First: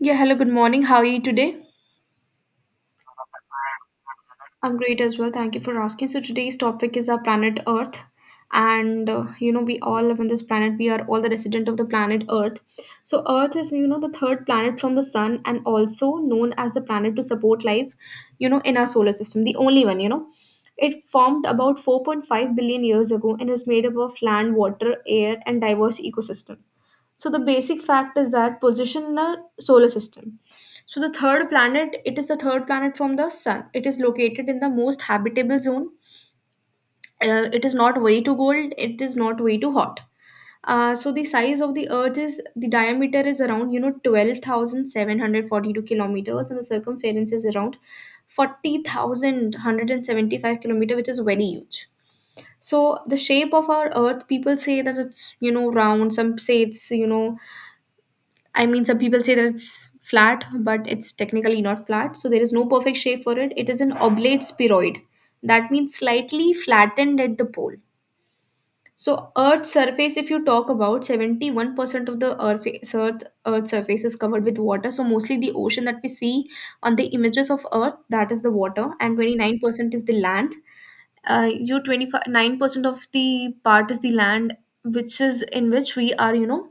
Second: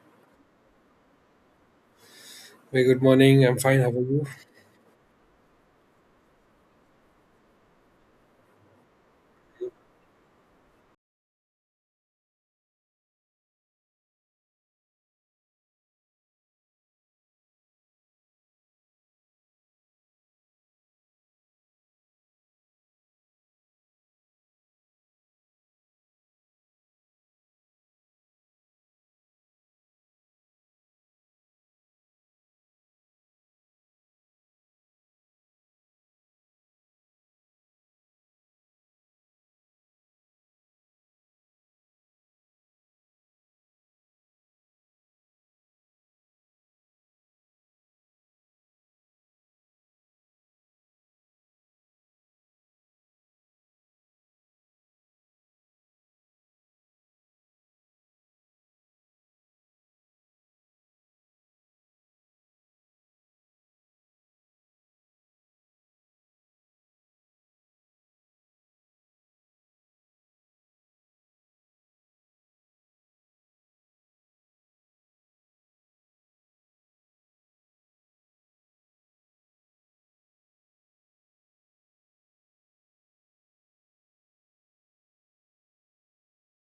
Yeah, hello, good morning. How are you today? Very good morning. I'm fine. How are you? I'm great as well. Thank you for asking. So today's topic is our planet Earth, and you know we all live on this planet. We are all the resident of the planet Earth. So Earth is you know the third planet from the sun and also known as the planet to support life, you know, in our solar system. The only one, you know. It formed about 4.5 billion years ago and is made up of land, water, air, and diverse ecosystem. So the basic fact is that position in a solar system. So the third planet, it is the third planet from the sun. It is located in the most habitable zone. It is not way too cold. It is not way too hot. So the size of the Earth is the diameter is around you know 12,742 kilometers, and the circumference is around 40,175 kilometer, which is very huge. So the shape of our Earth, people say that it's you know round. Some say it's I mean, some people say that it's flat, but it's technically not flat. So there is no perfect shape for it. It is an oblate spheroid. That means slightly flattened at the pole. So Earth's surface, if you talk about 71% of the Earth, Earth surface is covered with water. So mostly the ocean that we see on the images of Earth, that is the water, and 29% is the land. You 29% of the part is the land, which is in which we are, you know,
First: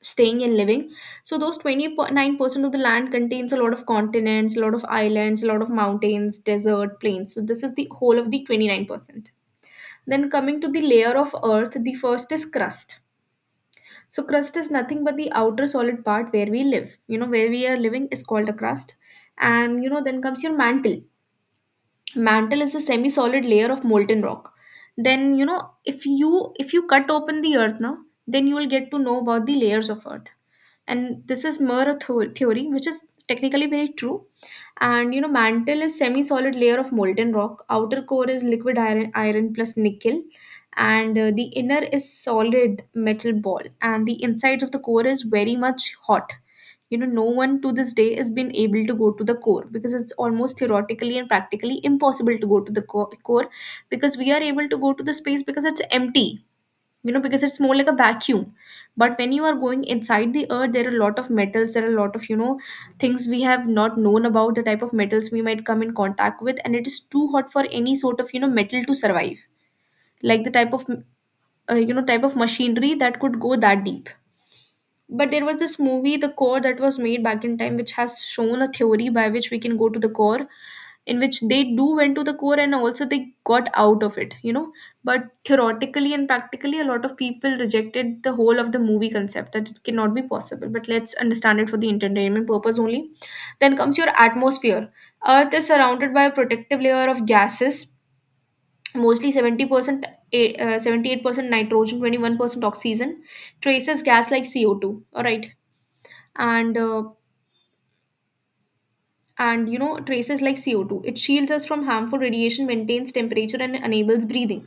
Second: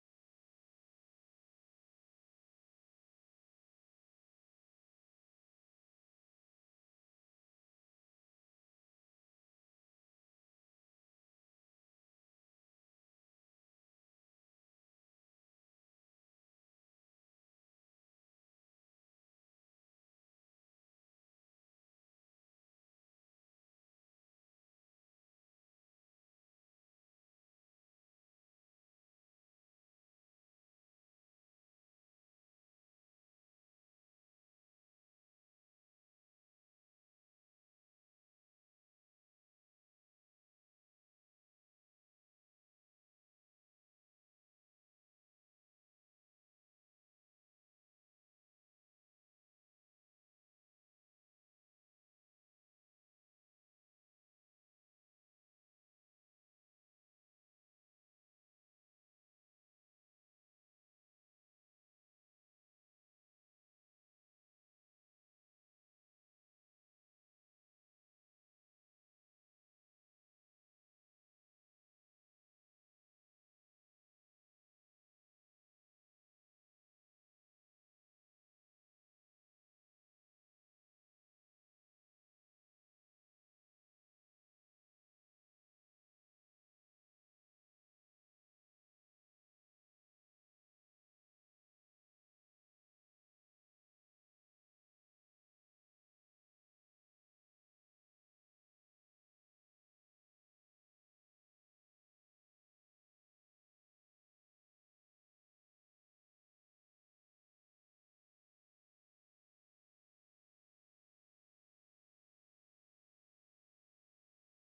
staying and living. So those 29% of the land contains a lot of continents, a lot of islands, a lot of mountains, desert, plains. So this is the whole of the 29%. Then coming to the layer of earth, the first is crust. So crust is nothing but the outer solid part where we live. You know, where we are living is called the crust. And you know, then comes your mantle. Mantle is a semi-solid layer of molten rock. Then, you know, if you cut open the earth now, then you will get to know about the layers of earth, and this is more theory which is technically very true. And you know, mantle is semi solid layer of molten rock, outer core is liquid iron, iron plus nickel, and the inner is solid metal ball, and the inside of the core is very much hot. You know, no one to this day has been able to go to the core because it's almost theoretically and practically impossible to go to the core, because we are able to go to the space because it's empty, you know, because it's more like a vacuum. But when you are going inside the earth, there are a lot of metals, there are a lot of you know things we have not known about, the type of metals we might come in contact with, and it is too hot for any sort of you know metal to survive, like the type of you know type of machinery that could go that deep. But there was this movie the core that was made back in time, which has shown a theory by which we can go to the core, in which they do went to the core and also they got out of it, you know. But theoretically and practically a lot of people rejected the whole of the movie concept that it cannot be possible, but let's understand it for the entertainment purpose only. Then comes your atmosphere. Earth is surrounded by a protective layer of gases, mostly 70% 78% nitrogen, 21% oxygen, traces gas like CO2, all right. And and you know traces like CO2. It shields us from harmful radiation, maintains temperature, and enables breathing.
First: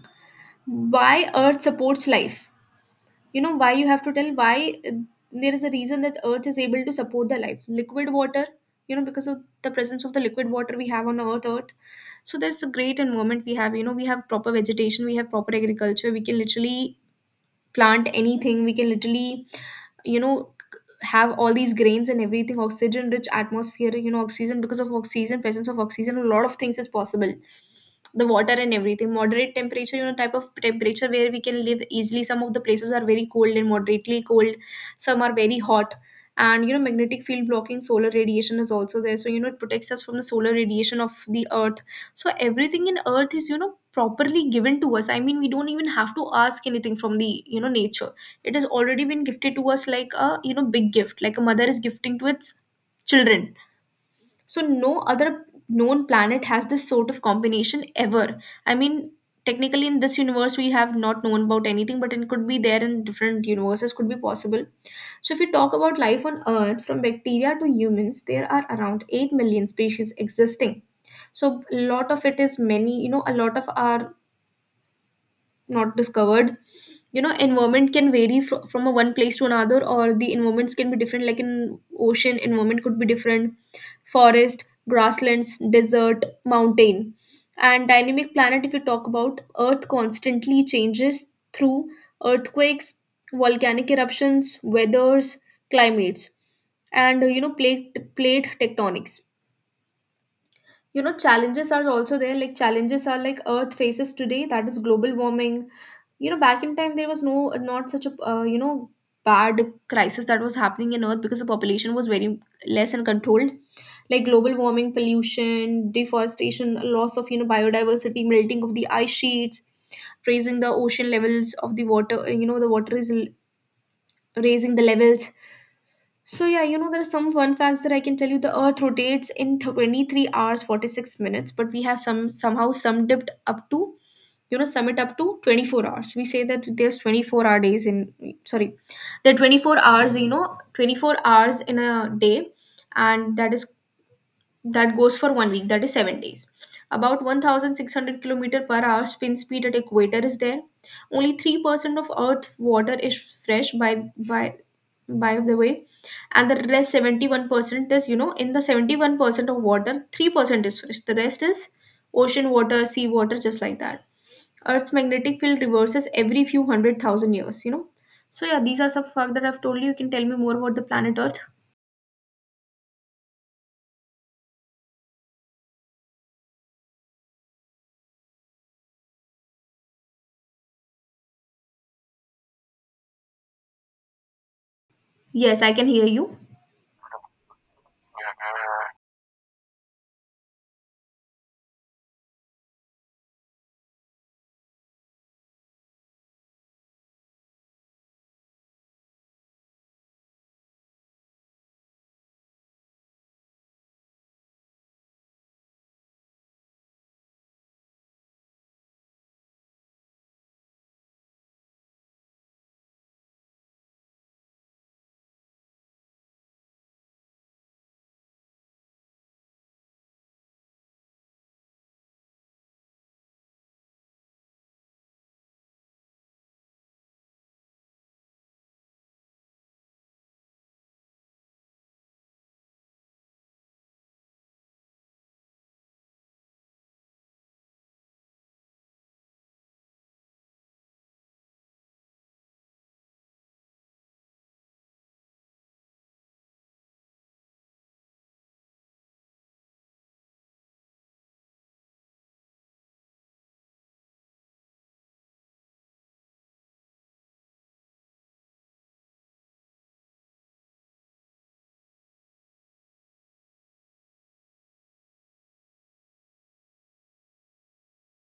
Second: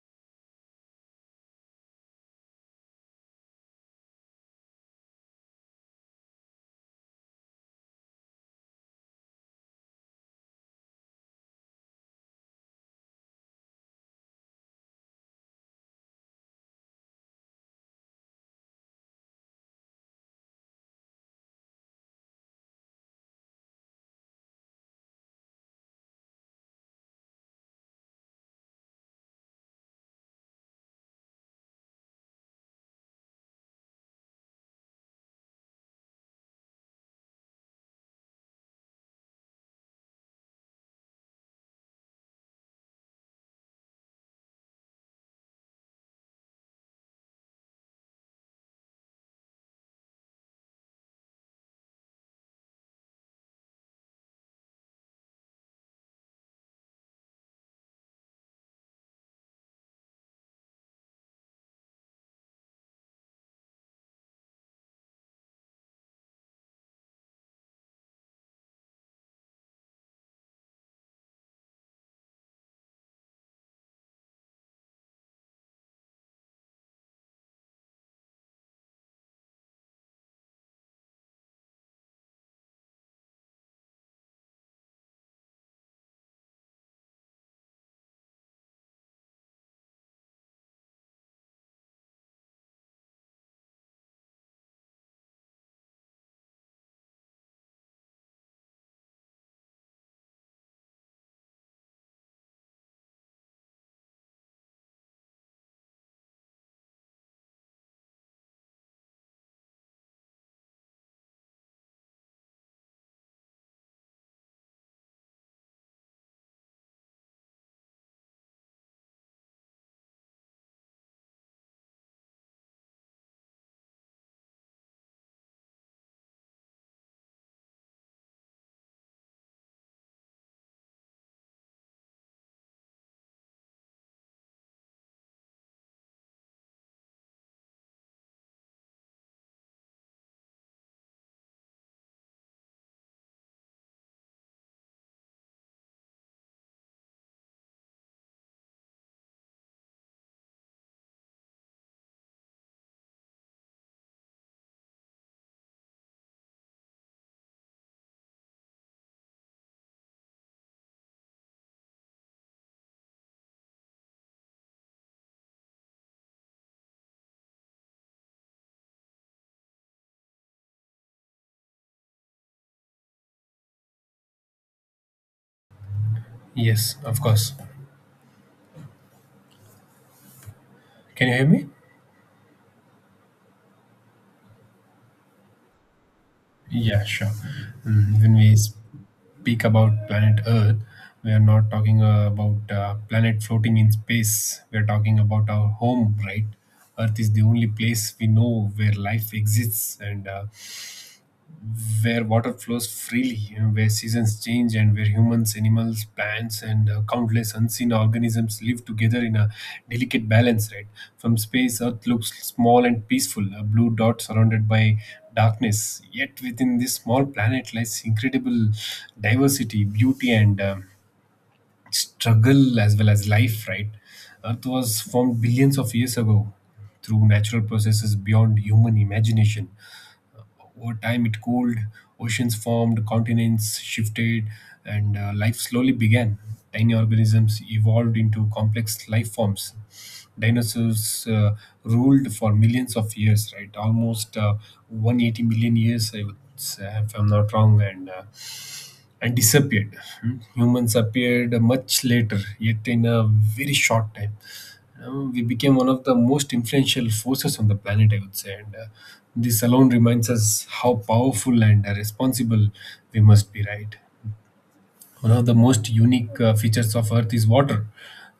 Why Earth supports life? You know why you have to tell why. There is a reason that Earth is able to support the life. Liquid water, you know, because of the presence of the liquid water we have on Earth. Earth. So there's a great environment we have. You know, we have proper vegetation, we have proper agriculture. We can literally plant anything, we can literally you know have all these grains and everything. Oxygen rich atmosphere, you know oxygen, because of oxygen, presence of oxygen a lot of things is possible, the water and everything. Moderate temperature, you know type of temperature where we can live easily. Some of the places are very cold and moderately cold, some are very hot. And you know, magnetic field blocking solar radiation is also there, so you know it protects us from the solar radiation of the earth. So everything in earth is you know properly given to us. I mean, we don't even have to ask anything from the you know nature. It has already been gifted to us like a you know big gift, like a mother is gifting to its children. So no other known planet has this sort of combination ever. I mean, technically in this universe we have not known about anything, but it could be there in different universes, could be possible. So, if we talk about life on Earth, from bacteria to humans, there are around 8 million species existing. So, a lot of it is many, you know, a lot of our not discovered. You know, environment can vary from a one place to another, or the environments can be different, like in ocean environment could be different, forest, grasslands, desert, mountain. And dynamic planet, if you talk about earth, constantly changes through earthquakes, volcanic eruptions, weathers, climates, and you know plate tectonics. You know, challenges are also there, like challenges are like earth faces today, that is global warming. You know, back in time there was no, not such a you know bad crisis that was happening in earth, because the population was very less and controlled. Like global warming, pollution, deforestation, loss of you know biodiversity, melting of the ice sheets, raising the ocean levels of the water. You know, the water is raising the levels. So yeah, you know, there are some fun facts that I can tell you. The earth rotates in 23 hours 46 minutes, but we have some somehow some dipped up to you know sum it up to 24 hours. We say that there's 24-hour days in, sorry, there are 24 hours, you know, 24 hours in a day, and that is that goes for 1 week, that is 7 days. About 1600 kilometer per hour spin speed at equator is there. Only 3% of earth water is fresh, by the way. And the rest 71% is you know, in the 71% of water, 3% is fresh, the rest is ocean water, sea water, just like that. Earth's magnetic field reverses every few 100,000 years, you know. So yeah, these are some facts that I've told you. You can tell me more about the planet earth. Yes, of course. Can you hear me? Yes, I can hear you. Yeah, sure. Mm, when we speak about planet Earth, we are not talking about planet floating in space. We are talking about our home, right? Earth is the only place we know where life exists, and where water flows freely, you know, where seasons change, and where humans, animals, plants, and countless unseen organisms live together in a delicate balance, right? From space, Earth looks small and peaceful, a blue dot surrounded by darkness. Yet within this small planet lies incredible diversity, beauty, and struggle as well as life, right? Earth was formed billions of years ago through natural processes beyond human imagination. Over time, it cooled, oceans formed, continents shifted, and life slowly began. Tiny organisms evolved into complex life forms. Dinosaurs ruled for millions of years, right? Almost 180 million years, I would say, if I'm not wrong. And disappeared. Hmm. Humans appeared much later, yet in a very short time. We became one of the most influential forces on the planet, I would say. And this alone reminds us how powerful and responsible we must be, right? One of the most unique features of earth is water.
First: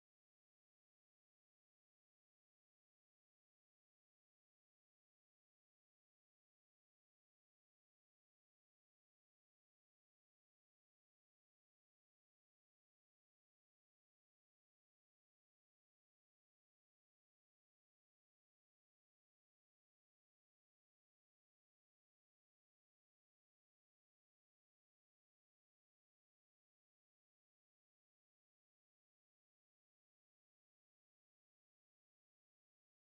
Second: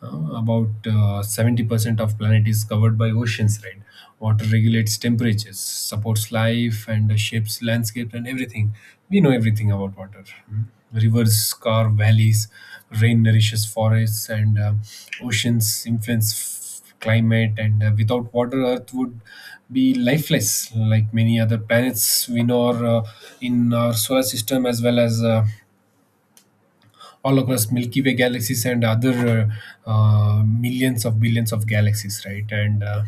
About 70% of planet is covered by oceans, right? Water regulates temperatures, supports life, and shapes landscapes and everything we know. Everything about water. Hmm. Rivers carve valleys, rain nourishes forests, and oceans climate, and without water earth would be lifeless, like many other planets we know are, in our solar system as well as all across Milky Way galaxies and other millions of billions of galaxies, right? And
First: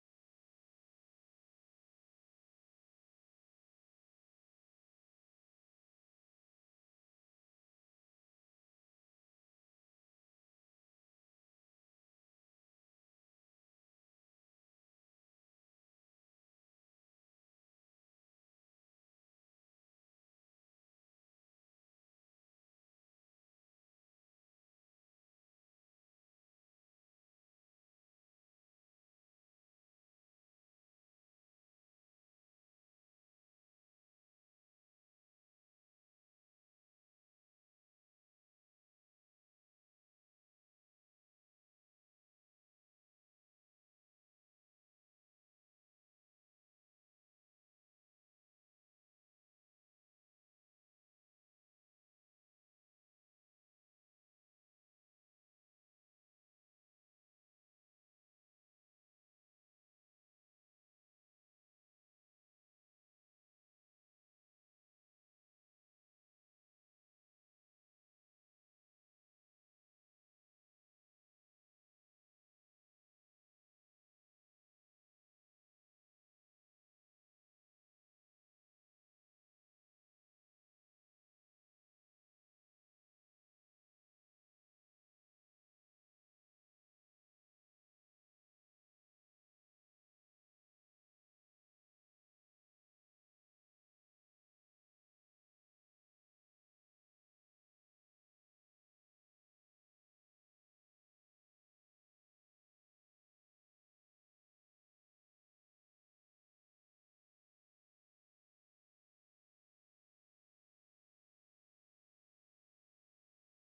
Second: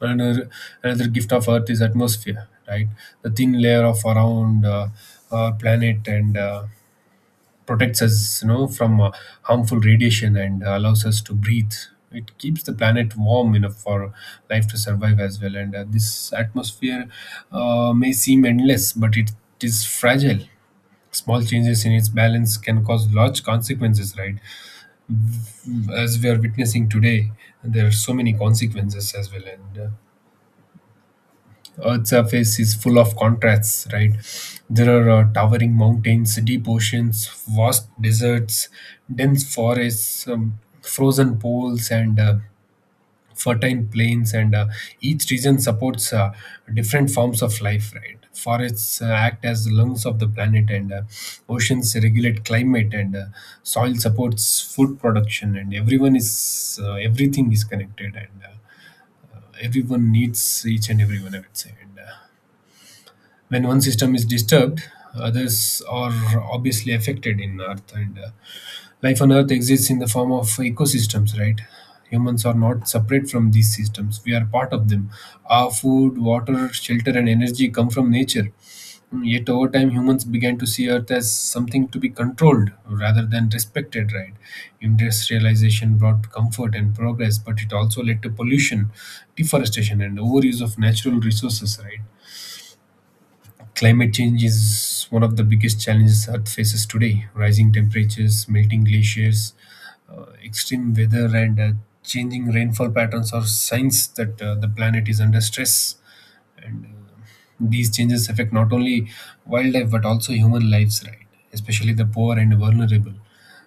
another another gift of Earth is atmosphere, right? The thin layer of around our planet, and protects us, you know, from harmful radiation and allows us to breathe. It keeps the planet warm enough for life to survive as well. And this atmosphere may seem endless, but it is fragile. Small changes in its balance can cause large consequences, right? As we are witnessing today, there are so many consequences as well. And Earth's surface is full of contrasts, right? There are towering mountains, deep oceans, vast deserts, dense forests, frozen poles, and fertile plains, and each region supports different forms of life, right? Forests act as the lungs of the planet, and oceans regulate climate, and soil supports food production, and everyone is— everything is connected, and everyone needs each and everyone, I would say. And when one system is disturbed, others are obviously affected in earth. And Life on Earth exists in the form of ecosystems, right? Humans are not separate from these systems. We are part of them. Our food, water, shelter, and energy come from nature. Yet, over time, humans began to see Earth as something to be controlled rather than respected, right? Industrialization brought comfort and progress, but it also led to pollution, deforestation, and overuse of natural resources, right? Climate change is one of the biggest challenges Earth faces today. Rising temperatures, melting glaciers, extreme weather, and changing rainfall patterns are signs that the planet is under stress. And these changes affect not only wildlife but also human lives, right? Especially the poor and vulnerable.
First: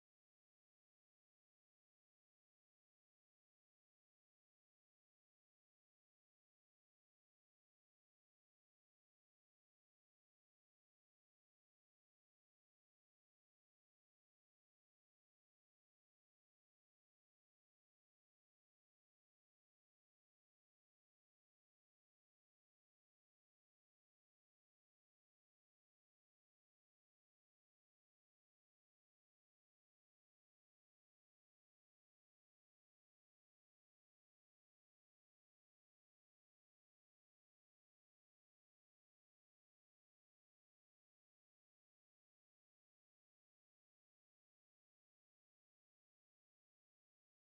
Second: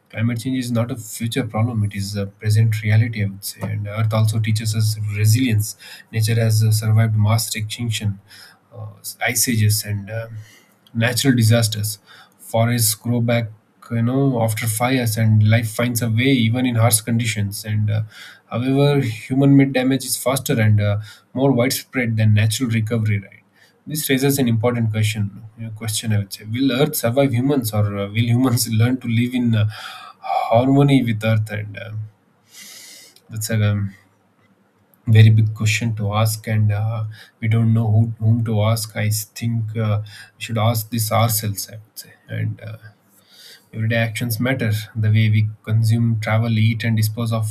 Climate change is not a future problem, it is a present reality, I would say. And Earth also teaches us resilience. Nature has survived mass extinction, uh, ice ages, and natural disasters. Forests grow back. You know, after fires, and life finds a way even in harsh conditions. And however, human-made damage is faster and more widespread than natural recovery. Right? This raises an important question. Question, I would say: Will Earth survive humans, or will humans learn to live in harmony with Earth? And that's a very big question to ask, and we don't know who— whom to ask. I think we should ask this ourselves, I would say. And everyday actions matter. The way we consume, travel, eat, and dispose of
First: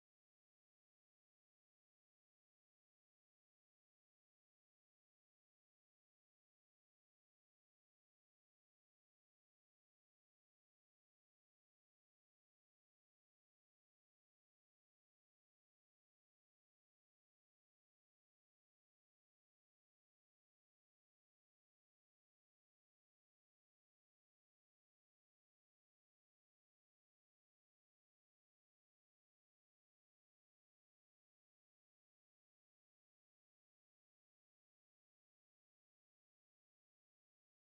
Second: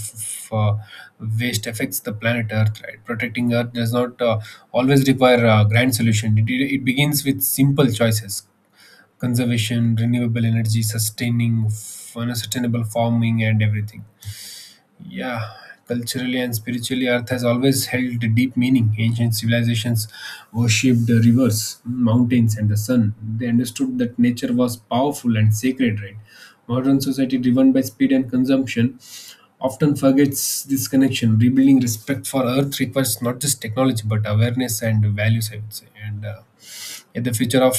uh, waste affects the planet Earth. Right? Protecting Earth does not always require a grand solution. It begins with simple choices: conservation, renewable energy, sustaining— you know, sustainable farming, and everything. Yeah, culturally and spiritually, Earth has always held deep meaning. Ancient civilizations worshipped the rivers, mountains, and the sun. They understood that nature was powerful and sacred. Right? Modern society, driven by speed and consumption, often forgets this connection. Rebuilding respect for Earth requires not just technology but awareness and values, I would say. And yeah, the future of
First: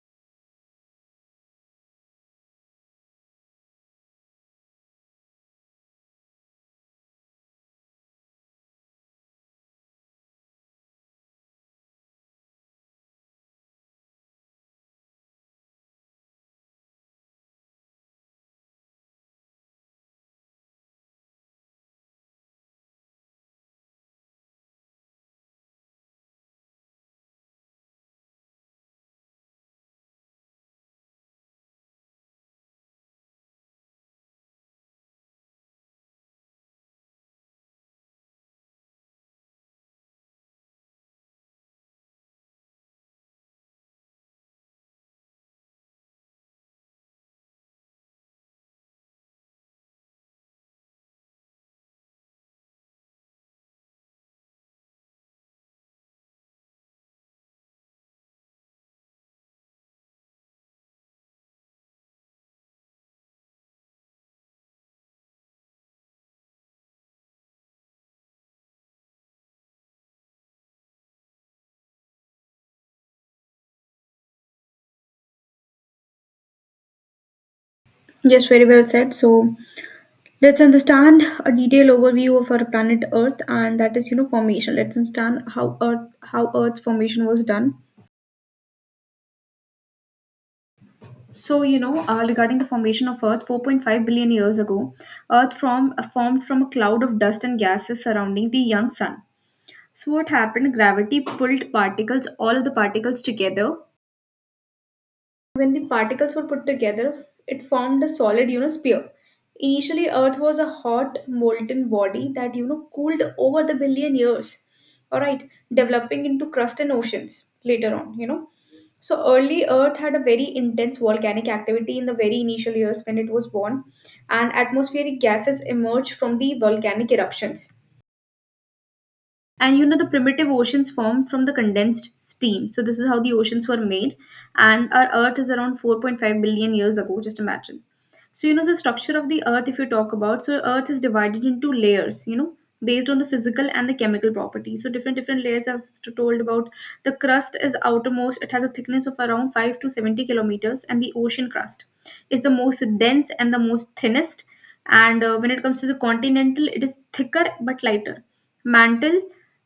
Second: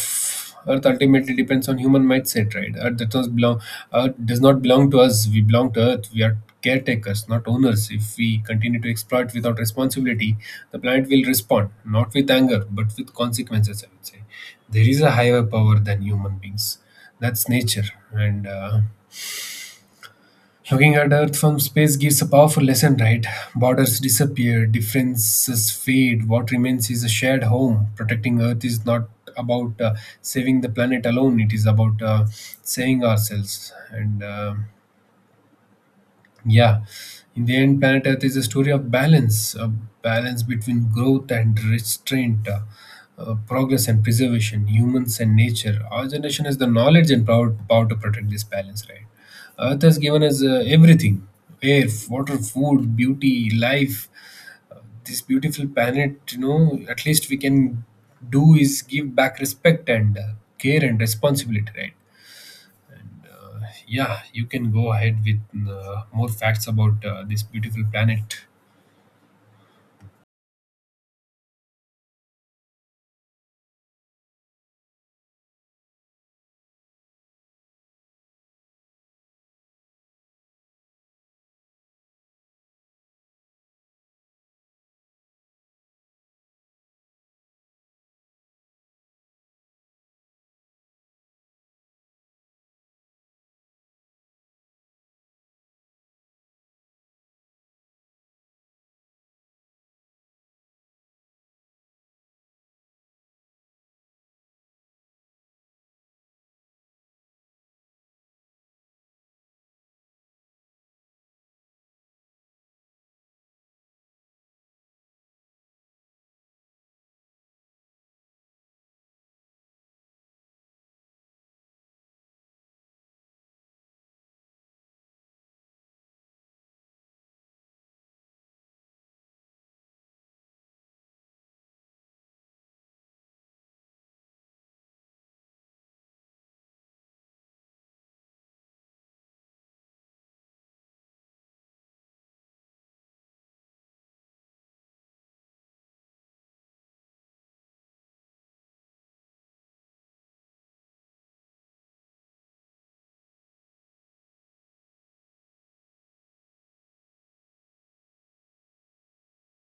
Earth ultimately depends on human mindset, right? Earth does not belong to us. We belong to Earth. We are caretakers, not owners. If we continue to exploit without responsibility, the planet will respond, not with anger, but with consequences, I would say. There is a higher power than human beings. That's nature. And Looking at Earth from space gives a powerful lesson, right? Borders disappear, differences fade, what remains is a shared home. Protecting Earth is not about saving the planet alone, it is about saving ourselves. And Yeah, in the end, Planet Earth is a story of balance, a balance between growth and restraint, progress and preservation, humans and nature. Our generation has the knowledge and power, power to protect this balance, right? Earth has given us everything: air, water, food, beauty, life. This beautiful planet, you know, at least we can do is give back respect, and care, and responsibility, right? Yeah, you can go ahead with more facts about this beautiful planet. Yes, very well said. So let's understand a detailed overview of our planet Earth, and that is, you know, formation. Let's understand how Earth, how Earth's formation was done. So, you know, regarding the formation of Earth, 4.5 billion years ago, Earth from formed from a cloud of dust and gases surrounding the young sun. So, what happened? Gravity pulled particles, all of the particles together. When the particles were put together, it formed a solid, you know, sphere. Initially, Earth was a hot, molten body that, you know, cooled over the billion years. All right, developing into crust and oceans later on, you know. So early Earth had a very intense volcanic activity in the very initial years when it was born, and atmospheric gases emerged from the volcanic eruptions, and you know the primitive oceans formed from the condensed steam. So this is how the oceans were made. And our earth is around 4.5 billion years ago, just imagine. So, you know, the structure of the earth, if you talk about, so earth is divided into layers, you know, based on the physical and the chemical properties. So different different layers I've told about. The crust is outermost, it has a thickness of around 5 to 70 kilometers, and the ocean crust is the most dense and the most thinnest. And when it comes to the continental, it is thicker but lighter. Mantle,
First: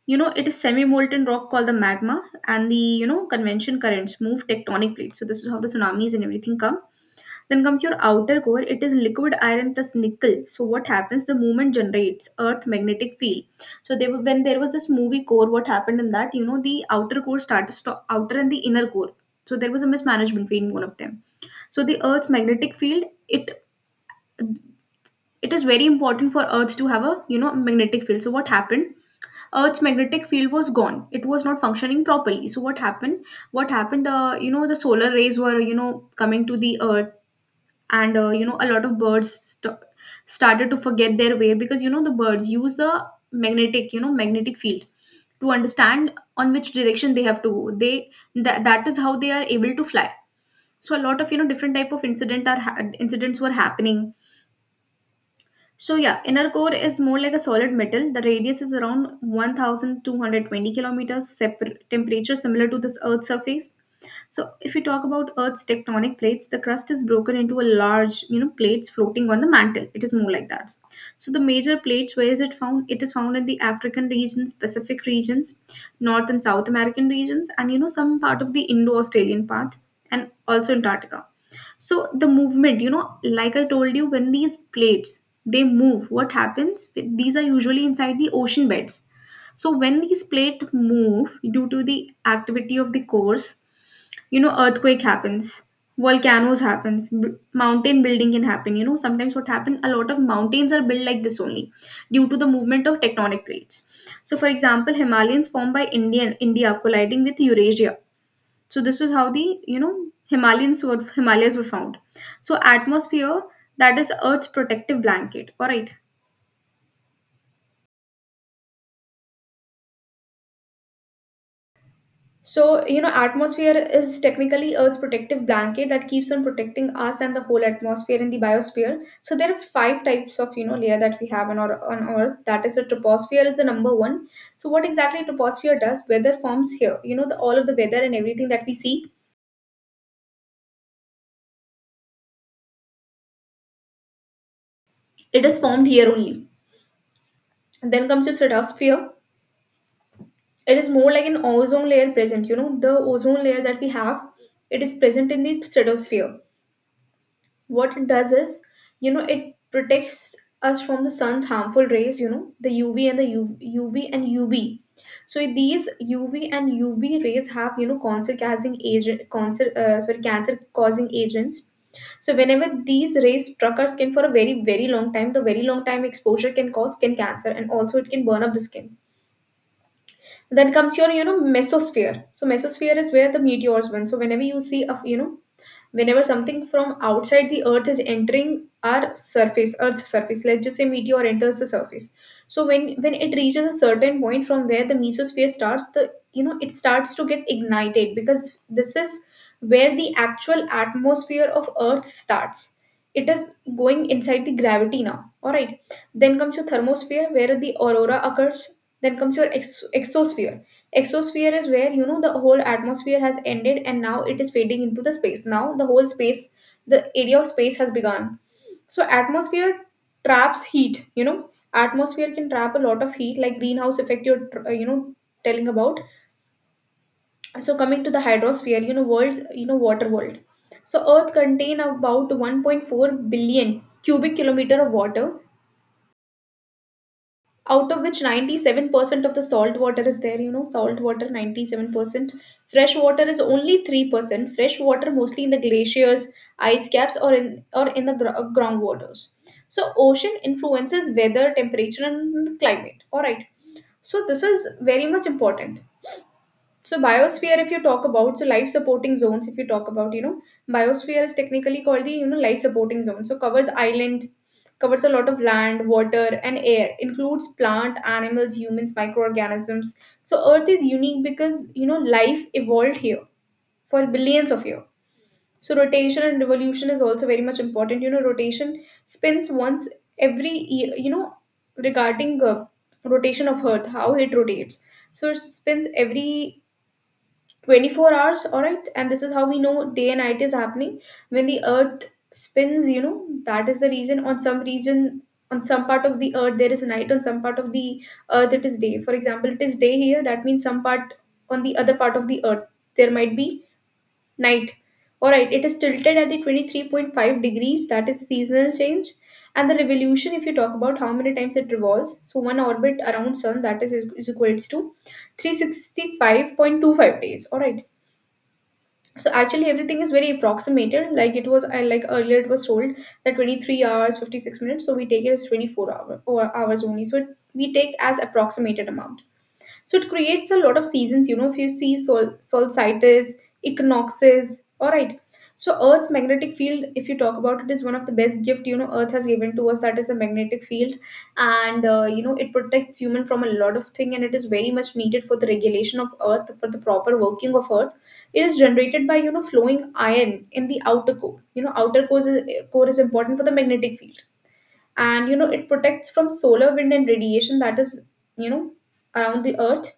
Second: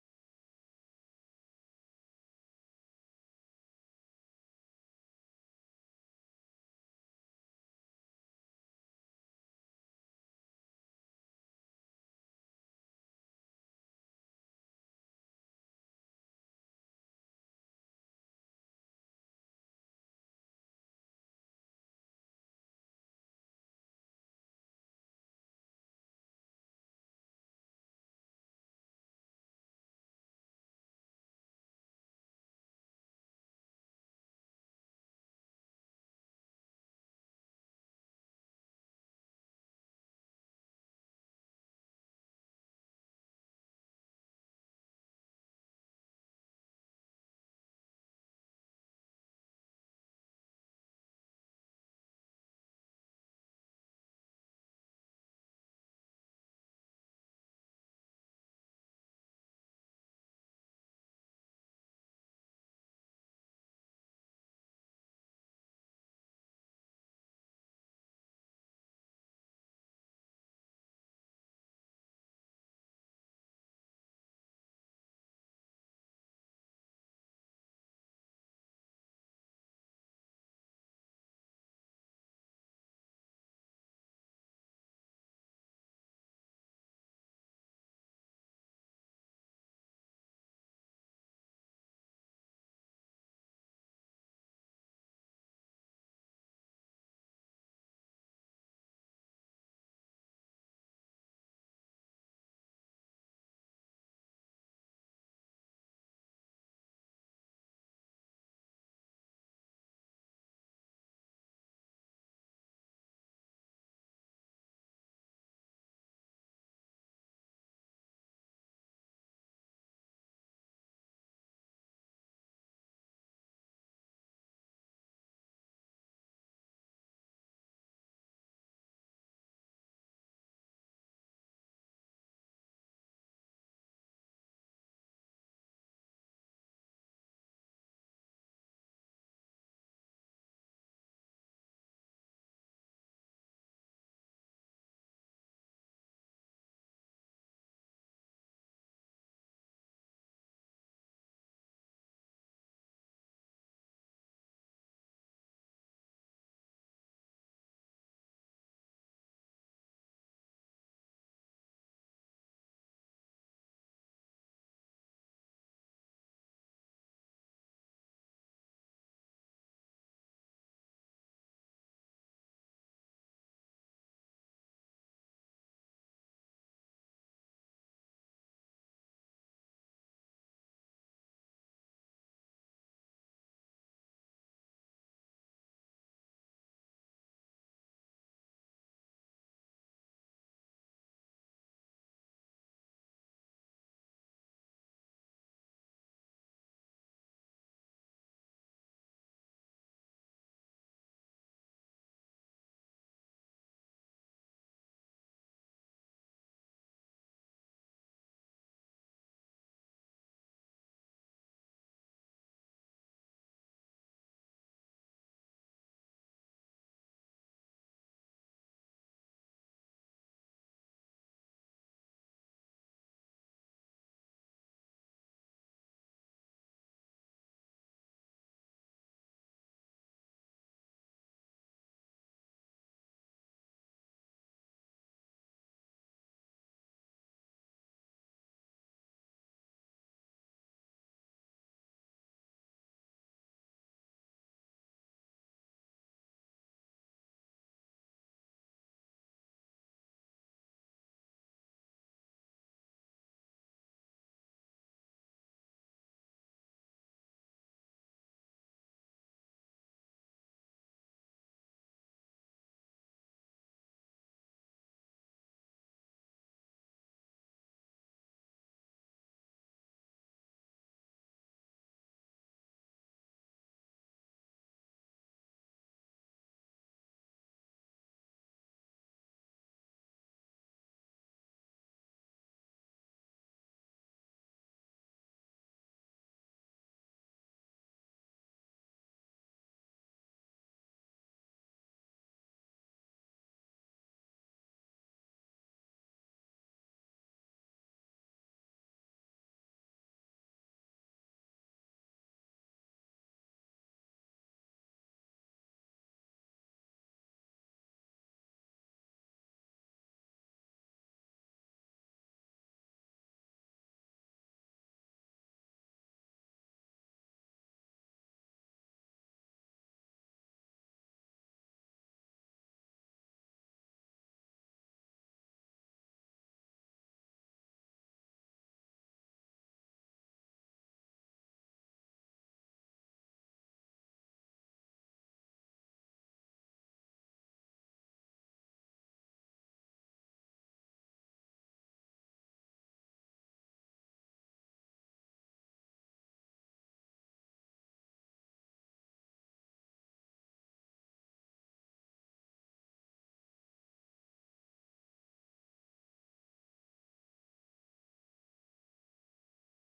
you know, it is semi-molten rock called the magma, and the you know convention currents move tectonic plates. So this is how the tsunamis and everything come. Then comes your outer core, it is liquid iron plus nickel. So what happens? The movement generates earth magnetic field. So when there was this movie core, what happened in that? You know, the outer core started stop, outer and the inner core. So there was a mismanagement between one of them. So the earth's magnetic field, it is very important for earth to have a magnetic field. So what happened? Earth's magnetic field was gone. It was not functioning properly. So what happened? What happened? The solar rays were coming to the earth, and a lot of birds started to forget their way, because you know the birds use the magnetic you know magnetic field to understand on which direction they have to they That is how they are able to fly. So a lot of different type of incidents were happening. So, yeah, inner core is more like a solid metal. The radius is around 1,220 kilometers, temperature similar to this earth's surface. So if we talk about Earth's tectonic plates, the crust is broken into a large, you know, plates floating on the mantle. It is more like that. So the major plates, where is it found? It is found in the African regions, Pacific regions, North and South American regions, and, you know, some part of the Indo-Australian part, and also Antarctica. So the movement, you know, like I told you, when these plates they move, what happens? These are usually inside the ocean beds. So when these plates move due to the activity of the cores, you know, earthquake happens, volcanoes happens, mountain building can happen. You know, sometimes what happen, a lot of mountains are built like this only, due to the movement of tectonic plates. So, for example, Himalayans formed by India colliding with Eurasia. So this is how the, you know himalayans were Himalayas were found. So atmosphere, that is earth's protective blanket, all right. So, you know, atmosphere is technically Earth's protective blanket that keeps on protecting us and the whole atmosphere in the biosphere. So there are five types of, you know, layer that we have on our on Earth. That is the troposphere is the number one. So what exactly troposphere does? Weather forms here. You know, the all of the weather and everything that we see, it is formed here only. And then comes the stratosphere. It is more like an ozone layer present. You know, the ozone layer that we have, it is present in the stratosphere. What it does is, you know, it protects us from the sun's harmful rays, you know, the UV and the UV, and UV. So these UV and UV rays have, you know, cancer causing agent, cancer, sorry, cancer causing agents. So whenever these rays struck our skin for a very very long time, the very long time exposure can cause skin cancer, and also it can burn up the skin. Then comes your, mesosphere. So mesosphere is where the meteors went. So whenever you see a, you know, whenever something from outside the earth is entering our surface earth's surface, let's just say meteor enters the surface. So when it reaches a certain point from where the mesosphere starts, the you know it starts to get ignited, because this is where the actual atmosphere of earth starts. It is going inside the gravity now, all right. Then comes your thermosphere where the aurora occurs. Then comes your exosphere. Exosphere is where, you know, the whole atmosphere has ended and now it is fading into the space. Now the whole space, the area of space has begun. So atmosphere traps heat. You know, atmosphere can trap a lot of heat, like greenhouse effect. You're telling about. So coming to the hydrosphere, world's water world. So Earth contain about 1.4 billion cubic kilometer of water, out of which 97% of the salt water is there, you know, salt water 97%. Fresh water is only 3%, fresh water mostly in the glaciers, ice caps, or in the groundwaters. So ocean influences weather, temperature and climate, all right. So this is very much important. So biosphere, if you talk about, so life supporting zones, if you talk about, you know, biosphere is technically called the, you know, life supporting zone. So covers island, covers a lot of land, water, and air, includes plant, animals, humans, microorganisms. So Earth is unique because, you know, life evolved here for billions of years. So rotation and revolution is also very much important. You know, rotation spins once every year, you know, regarding rotation of Earth, how it rotates. So it spins every 24 hours, all right, and this is how we know day and night is happening. When the earth spins, you know, that is the reason on some region, on some part of the earth there is night, on some part of the earth it is day. For example, it is day here, that means some part on the other part of the earth there might be night, all right. It is tilted at the 23.5 degrees, that is seasonal change. And the revolution, if you talk about how many times it revolves, so one orbit around sun, that is equals to 365.25 days, all right. So actually everything is very approximated, like it was, I like earlier it was told that 23 hours 56 minutes, so we take it as 24 hours only, so we take as approximated amount. So it creates a lot of seasons. You know, if you see solstices, equinoxes, all right. So Earth's magnetic field, if you talk about it, is one of the best gift, you know, Earth has given to us. That is a magnetic field, and you know it protects human from a lot of thing, and it is very much needed for the regulation of Earth, for the proper working of Earth. It is generated by, you know, flowing iron in the outer core. You know, core is important for the magnetic field, and, you know, it protects from solar wind and radiation that is, you know, around the earth.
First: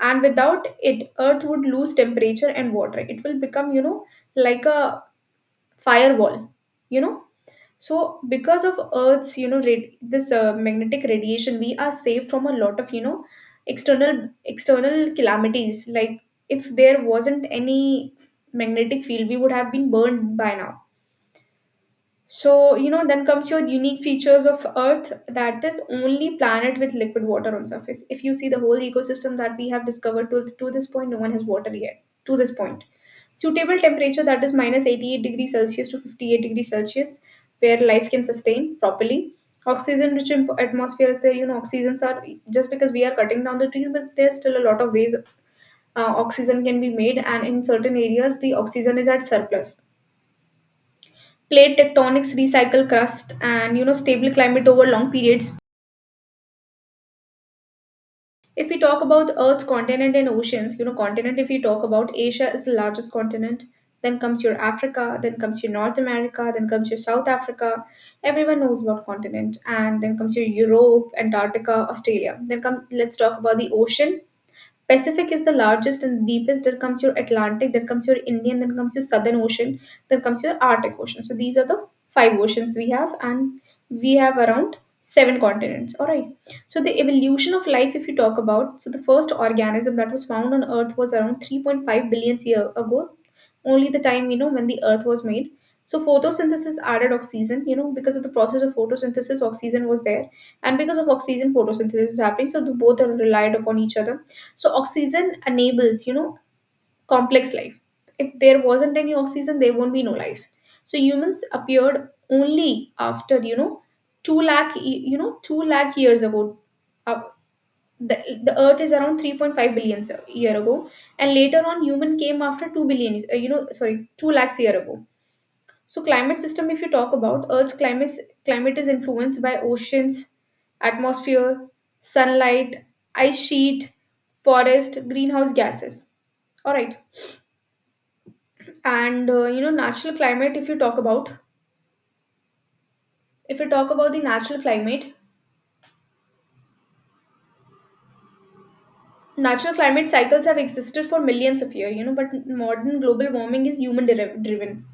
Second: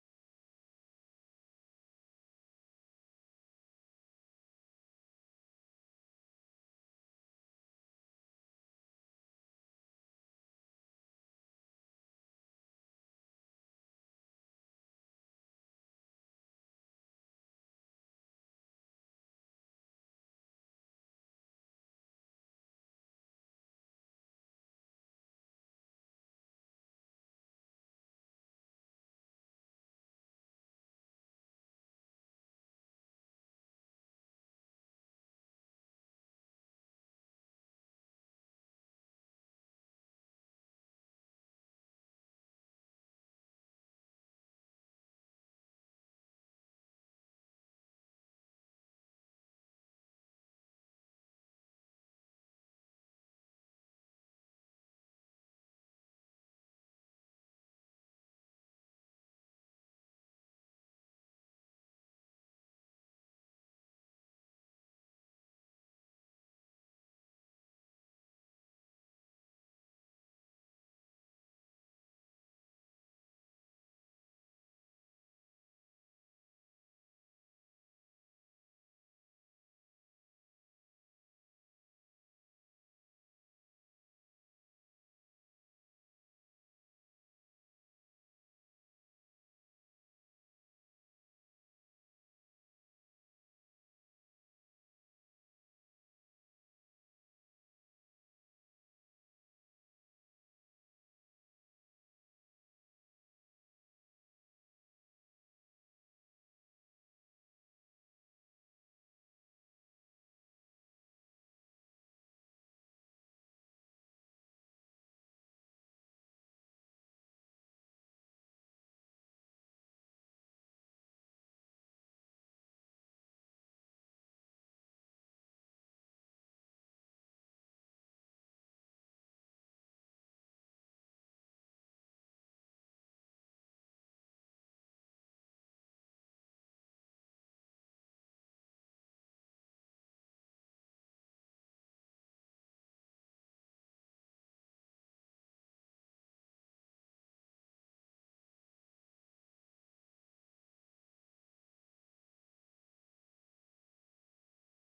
And without it earth would lose temperature and water, it will become, you know, like a firewall, you know. So because of earth's, you know, this magnetic radiation, we are safe from a lot of, you know, external calamities, like if there wasn't any magnetic field we would have been burned by now. So, you know, then comes your unique features of Earth, that is only planet with liquid water on surface. If you see the whole ecosystem that we have discovered to this point, no one has water yet. To this point. Suitable temperature, that is minus 88 degrees Celsius to 58 degrees Celsius, where life can sustain properly. Oxygen rich atmosphere is there. You know, oxygens are just because we are cutting down the trees, but there's still a lot of ways oxygen can be made, and in certain areas, the oxygen is at surplus. Plate tectonics recycle crust and, you know, stable climate over long periods. If we talk about Earth's continent and oceans, you know, continent, if we talk about, Asia is the largest continent, then comes your Africa, then comes your North America, then comes your South Africa. Everyone knows about continent. And then comes your Europe, Antarctica, Australia. Then come Let's talk about the ocean. Pacific is the largest and deepest. Then comes your Atlantic, then comes your Indian, then comes your Southern Ocean, then comes your Arctic Ocean. So these are the five oceans we have, and we have around seven continents. All right. So the evolution of life, if you talk about, so the first organism that was found on Earth was around 3.5 billion years ago, only the time, you know, when the Earth was made. So photosynthesis added oxygen, you know, because of the process of photosynthesis, oxygen was there. And because of oxygen, photosynthesis is happening. So the both are relied upon each other. So oxygen enables, you know, complex life. If there wasn't any oxygen, there won't be no life. So humans appeared only after, you know, two lakh years ago. Uh, the, the Earth is around 3.5 billion year ago, and later on human came after 2 billion, sorry, two lakhs year ago. So climate system, if you talk about Earth's climate is influenced by oceans, atmosphere, sunlight, ice sheet, forest, greenhouse gases. All right. And you know, natural climate, if you talk about the natural climate cycles have existed for millions of years, you know, but modern global warming is human driven.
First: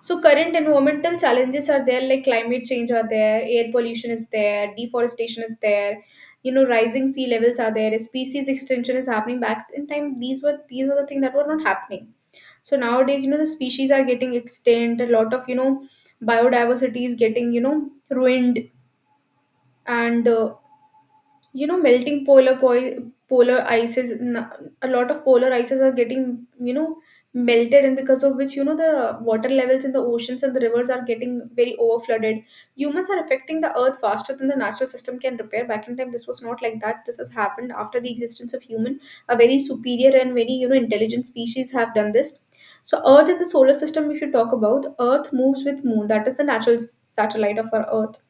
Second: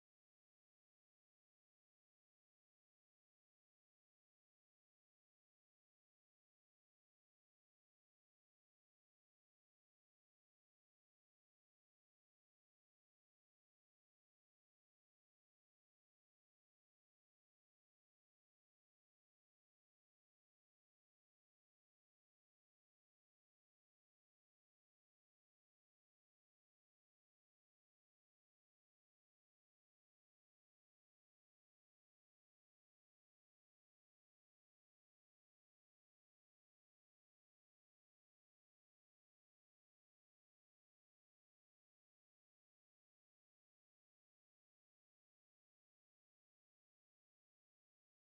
So current environmental challenges are there, like climate change are there, air pollution is there, deforestation is there, you know, rising sea levels are there, species extinction is happening. Back in time, these are the things that were not happening. So nowadays, you know, the species are getting extinct, a lot of, you know, biodiversity is getting, you know, ruined, and you know, melting polar a lot of polar ices are getting, you know, melted, and because of which, you know, the water levels in the oceans and the rivers are getting very over flooded. Humans are affecting the earth faster than the natural system can repair. Back in time this was not like that, this has happened after the existence of human. A very superior and very, you know, intelligent species have done this. So earth and the solar system, if you talk about, earth moves with moon, that is the natural satellite of our earth,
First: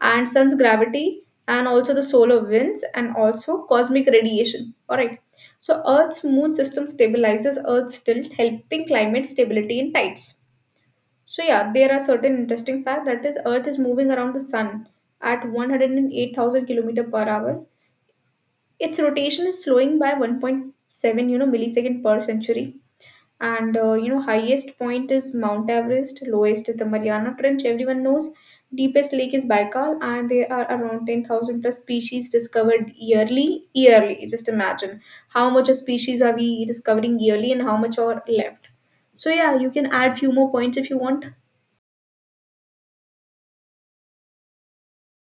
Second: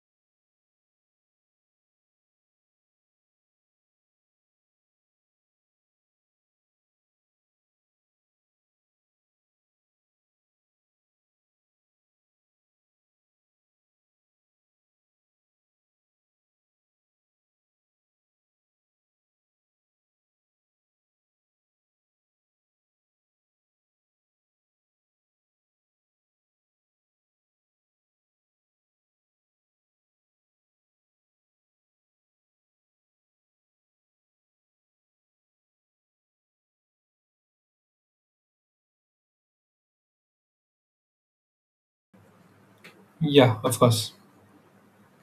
and sun's gravity, and also the solar winds, and also cosmic radiation, all right. So earth's moon system stabilizes earth's tilt, helping climate stability in tides. So yeah, there are certain interesting facts, that is earth is moving around the sun at 108,000 kilometer per hour. Its rotation is slowing by 1.7, you know, millisecond per century. And you know, highest point is Mount Everest, lowest is the Mariana Trench, everyone knows. Deepest lake is Baikal, and there are around 10,000 plus species discovered yearly, yearly just imagine, how much of species are we discovering yearly, and how much are left. So yeah, you can add few more points if you want. Yeah, of course.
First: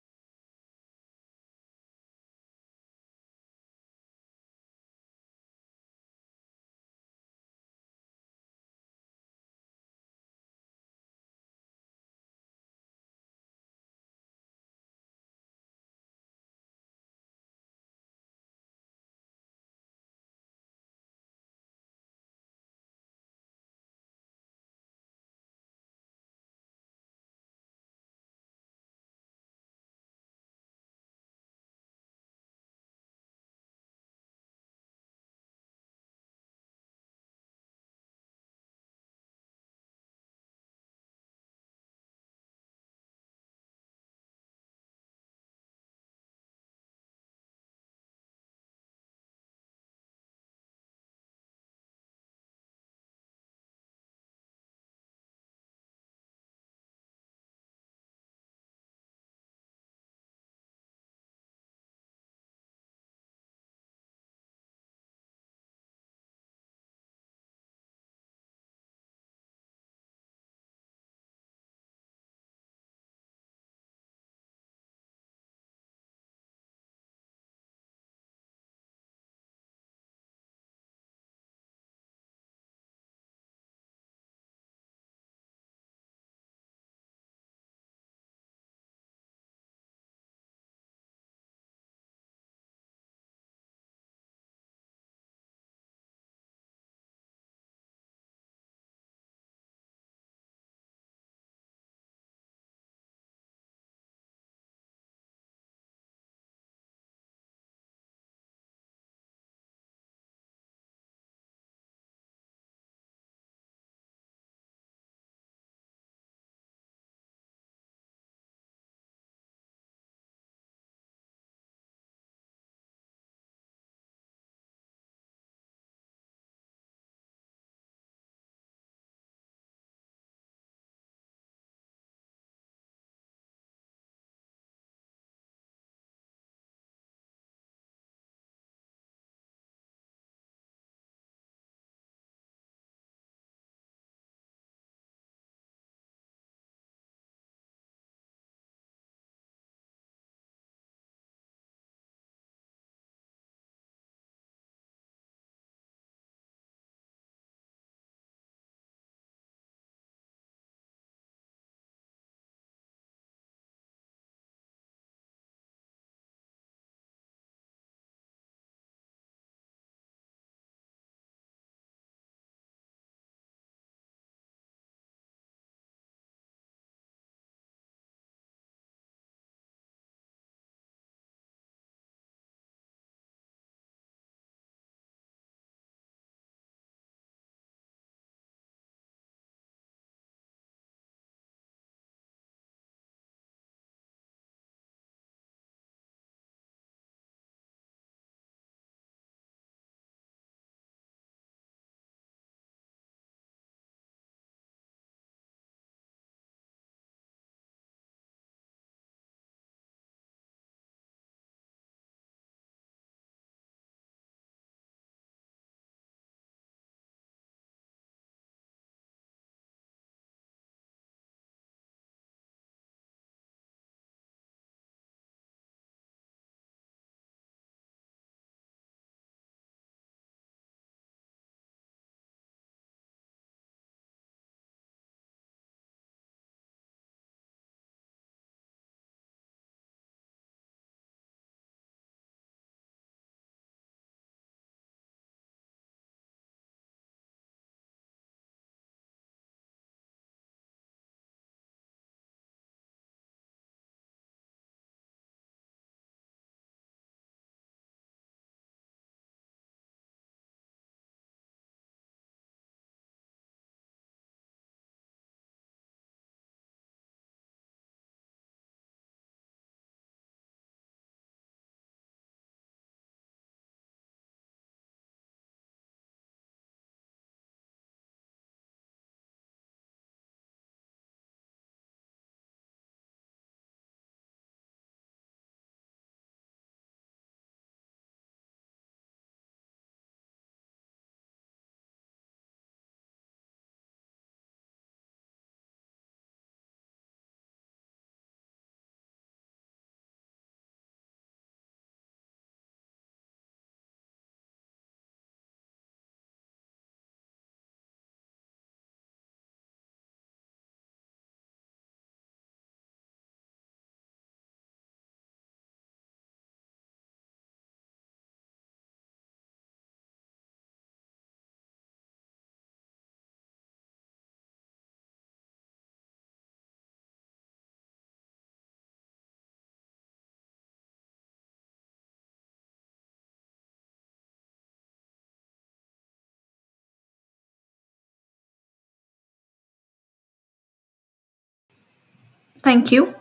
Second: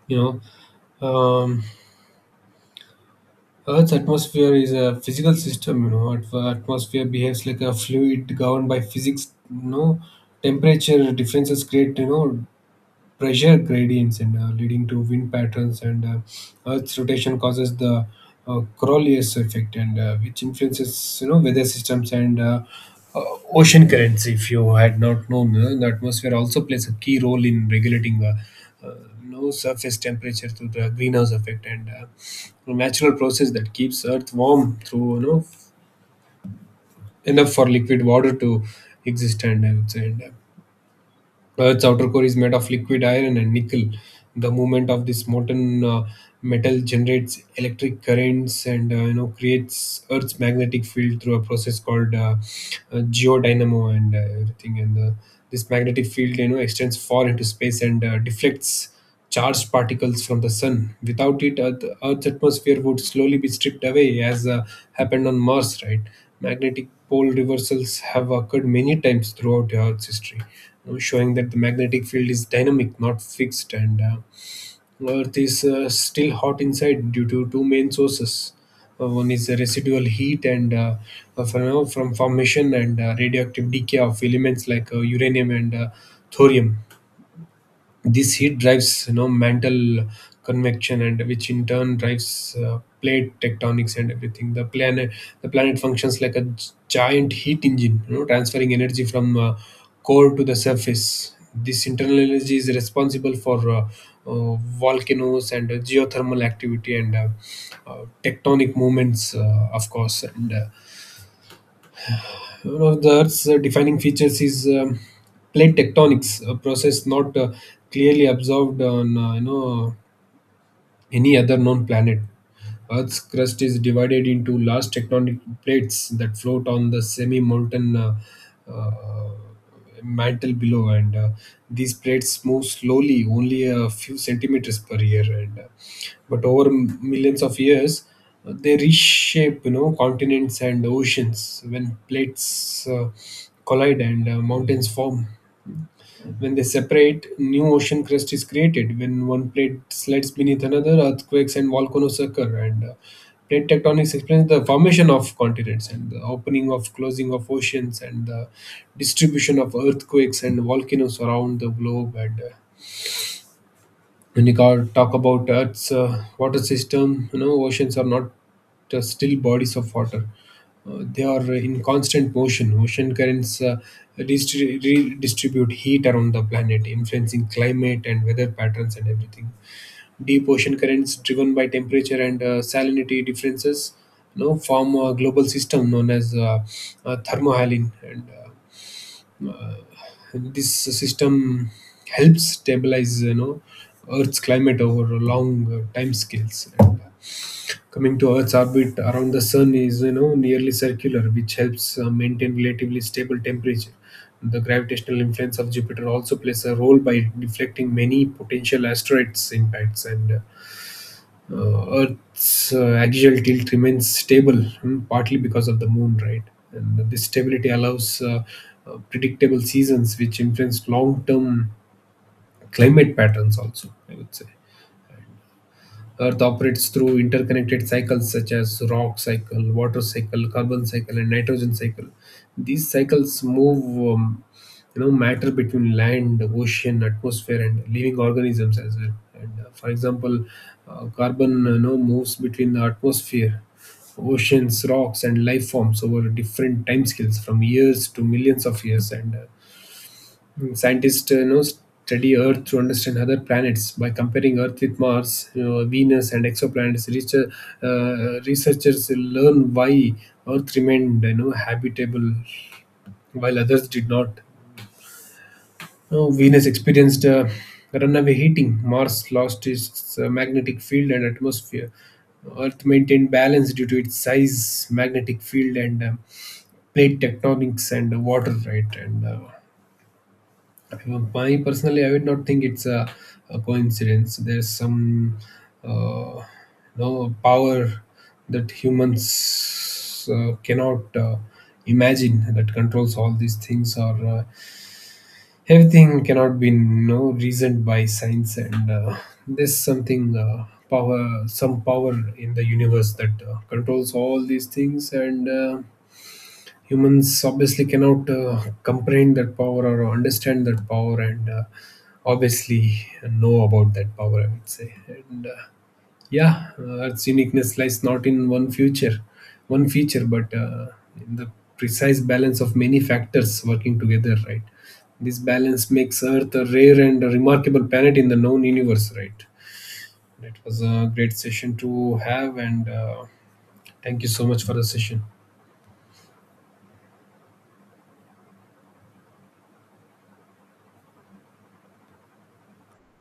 You know, Earth's atmosphere is a physical system. You know, atmosphere behaves like a fluid governed by physics. You know, temperature differences create, you know, pressure gradients, and leading to wind patterns, and earth's rotation causes the Coriolis effect, and which influences, you know, weather systems, and uh, ocean currents, if you had not known. The atmosphere also plays a key role in regulating, you know, surface temperature through the greenhouse effect, and a natural process that keeps earth warm through, you know, enough for liquid water to exist, and I would say. Its outer core is made of liquid iron and nickel. The movement of this molten metal generates electric currents, and you know, creates Earth's magnetic field through a process called geodynamo and everything. And This magnetic field, you know, extends far into space, and deflects charged particles from the sun. Without it, Earth's atmosphere would slowly be stripped away, as happened on Mars, right? Magnetic pole reversals have occurred many times throughout Earth's history, showing that the magnetic field is dynamic, not fixed. And Earth is still hot inside due to two main sources. One is the residual heat, from formation, and radioactive decay of elements like uranium, and thorium. This heat drives, you know, mantle convection, and which in turn drives plate tectonics and everything. The planet functions like a giant heat engine, you know, transferring energy from core to the surface. This internal energy is responsible for uh, volcanoes, and geothermal activity, and tectonic movements, of course. And One of the Earth's defining features is plate tectonics, a process not clearly observed on, you know, any other known planet. Earth's crust is divided into large tectonic plates that float on the semi molten uh, mantle below, and these plates move slowly, only a few centimeters per year. And But over millions of years, they reshape, you know, continents and oceans. When plates collide, and mountains form. When they separate, new ocean crust is created. When one plate slides beneath another, earthquakes and volcanoes occur. And Plate tectonics explains the formation of continents, and the opening of closing of oceans, and the distribution of earthquakes and volcanoes around the globe. And When you talk about Earth's water system, you know, oceans are not still bodies of water. They are in constant motion. Ocean currents redistribute heat around the planet, influencing climate and weather patterns and everything. Deep ocean currents, driven by temperature and salinity differences, you know, form a global system known as thermohaline. And uh, this system helps stabilize, you know, earth's climate over long time scales. And Coming to earth's orbit around the sun, is, you know, nearly circular, which helps maintain relatively stable temperature. The gravitational influence of Jupiter also plays a role by deflecting many potential asteroids impacts, and Earth's axial tilt remains stable, hmm, partly because of the moon, right? And this stability allows predictable seasons, which influence long term climate patterns, also, I would say. Earth operates through interconnected cycles such as rock cycle, water cycle, carbon cycle, and nitrogen cycle. These cycles move, you know, matter between land, ocean, atmosphere, and living organisms as well. And For example, carbon, you know, moves between the atmosphere, oceans, rocks, and life forms, over different time scales, from years to millions of years. And Mm, scientists you know, study Earth to understand other planets by comparing Earth with Mars, you know, Venus, and exoplanets. Researchers learn why Earth remained, you know, habitable, while others did not. You Venus experienced runaway heating, Mars lost its magnetic field and atmosphere. Earth maintained balance due to its size, magnetic field, and plate tectonics and water, right? And My personally, I would not think it's a coincidence. There's some uh, no power that humans cannot imagine that controls all these things, or everything cannot be no reasoned by science. And There's something some power in the universe that controls all these things. And. Humans obviously cannot comprehend that power or understand that power, and obviously know about that power, I would say. And Yeah, its uniqueness lies not in one feature, but in the precise balance of many factors working together, right? This balance makes earth a rare and a remarkable planet in the known universe, right? It was a great session to have, and thank you so much for the session. Thank you.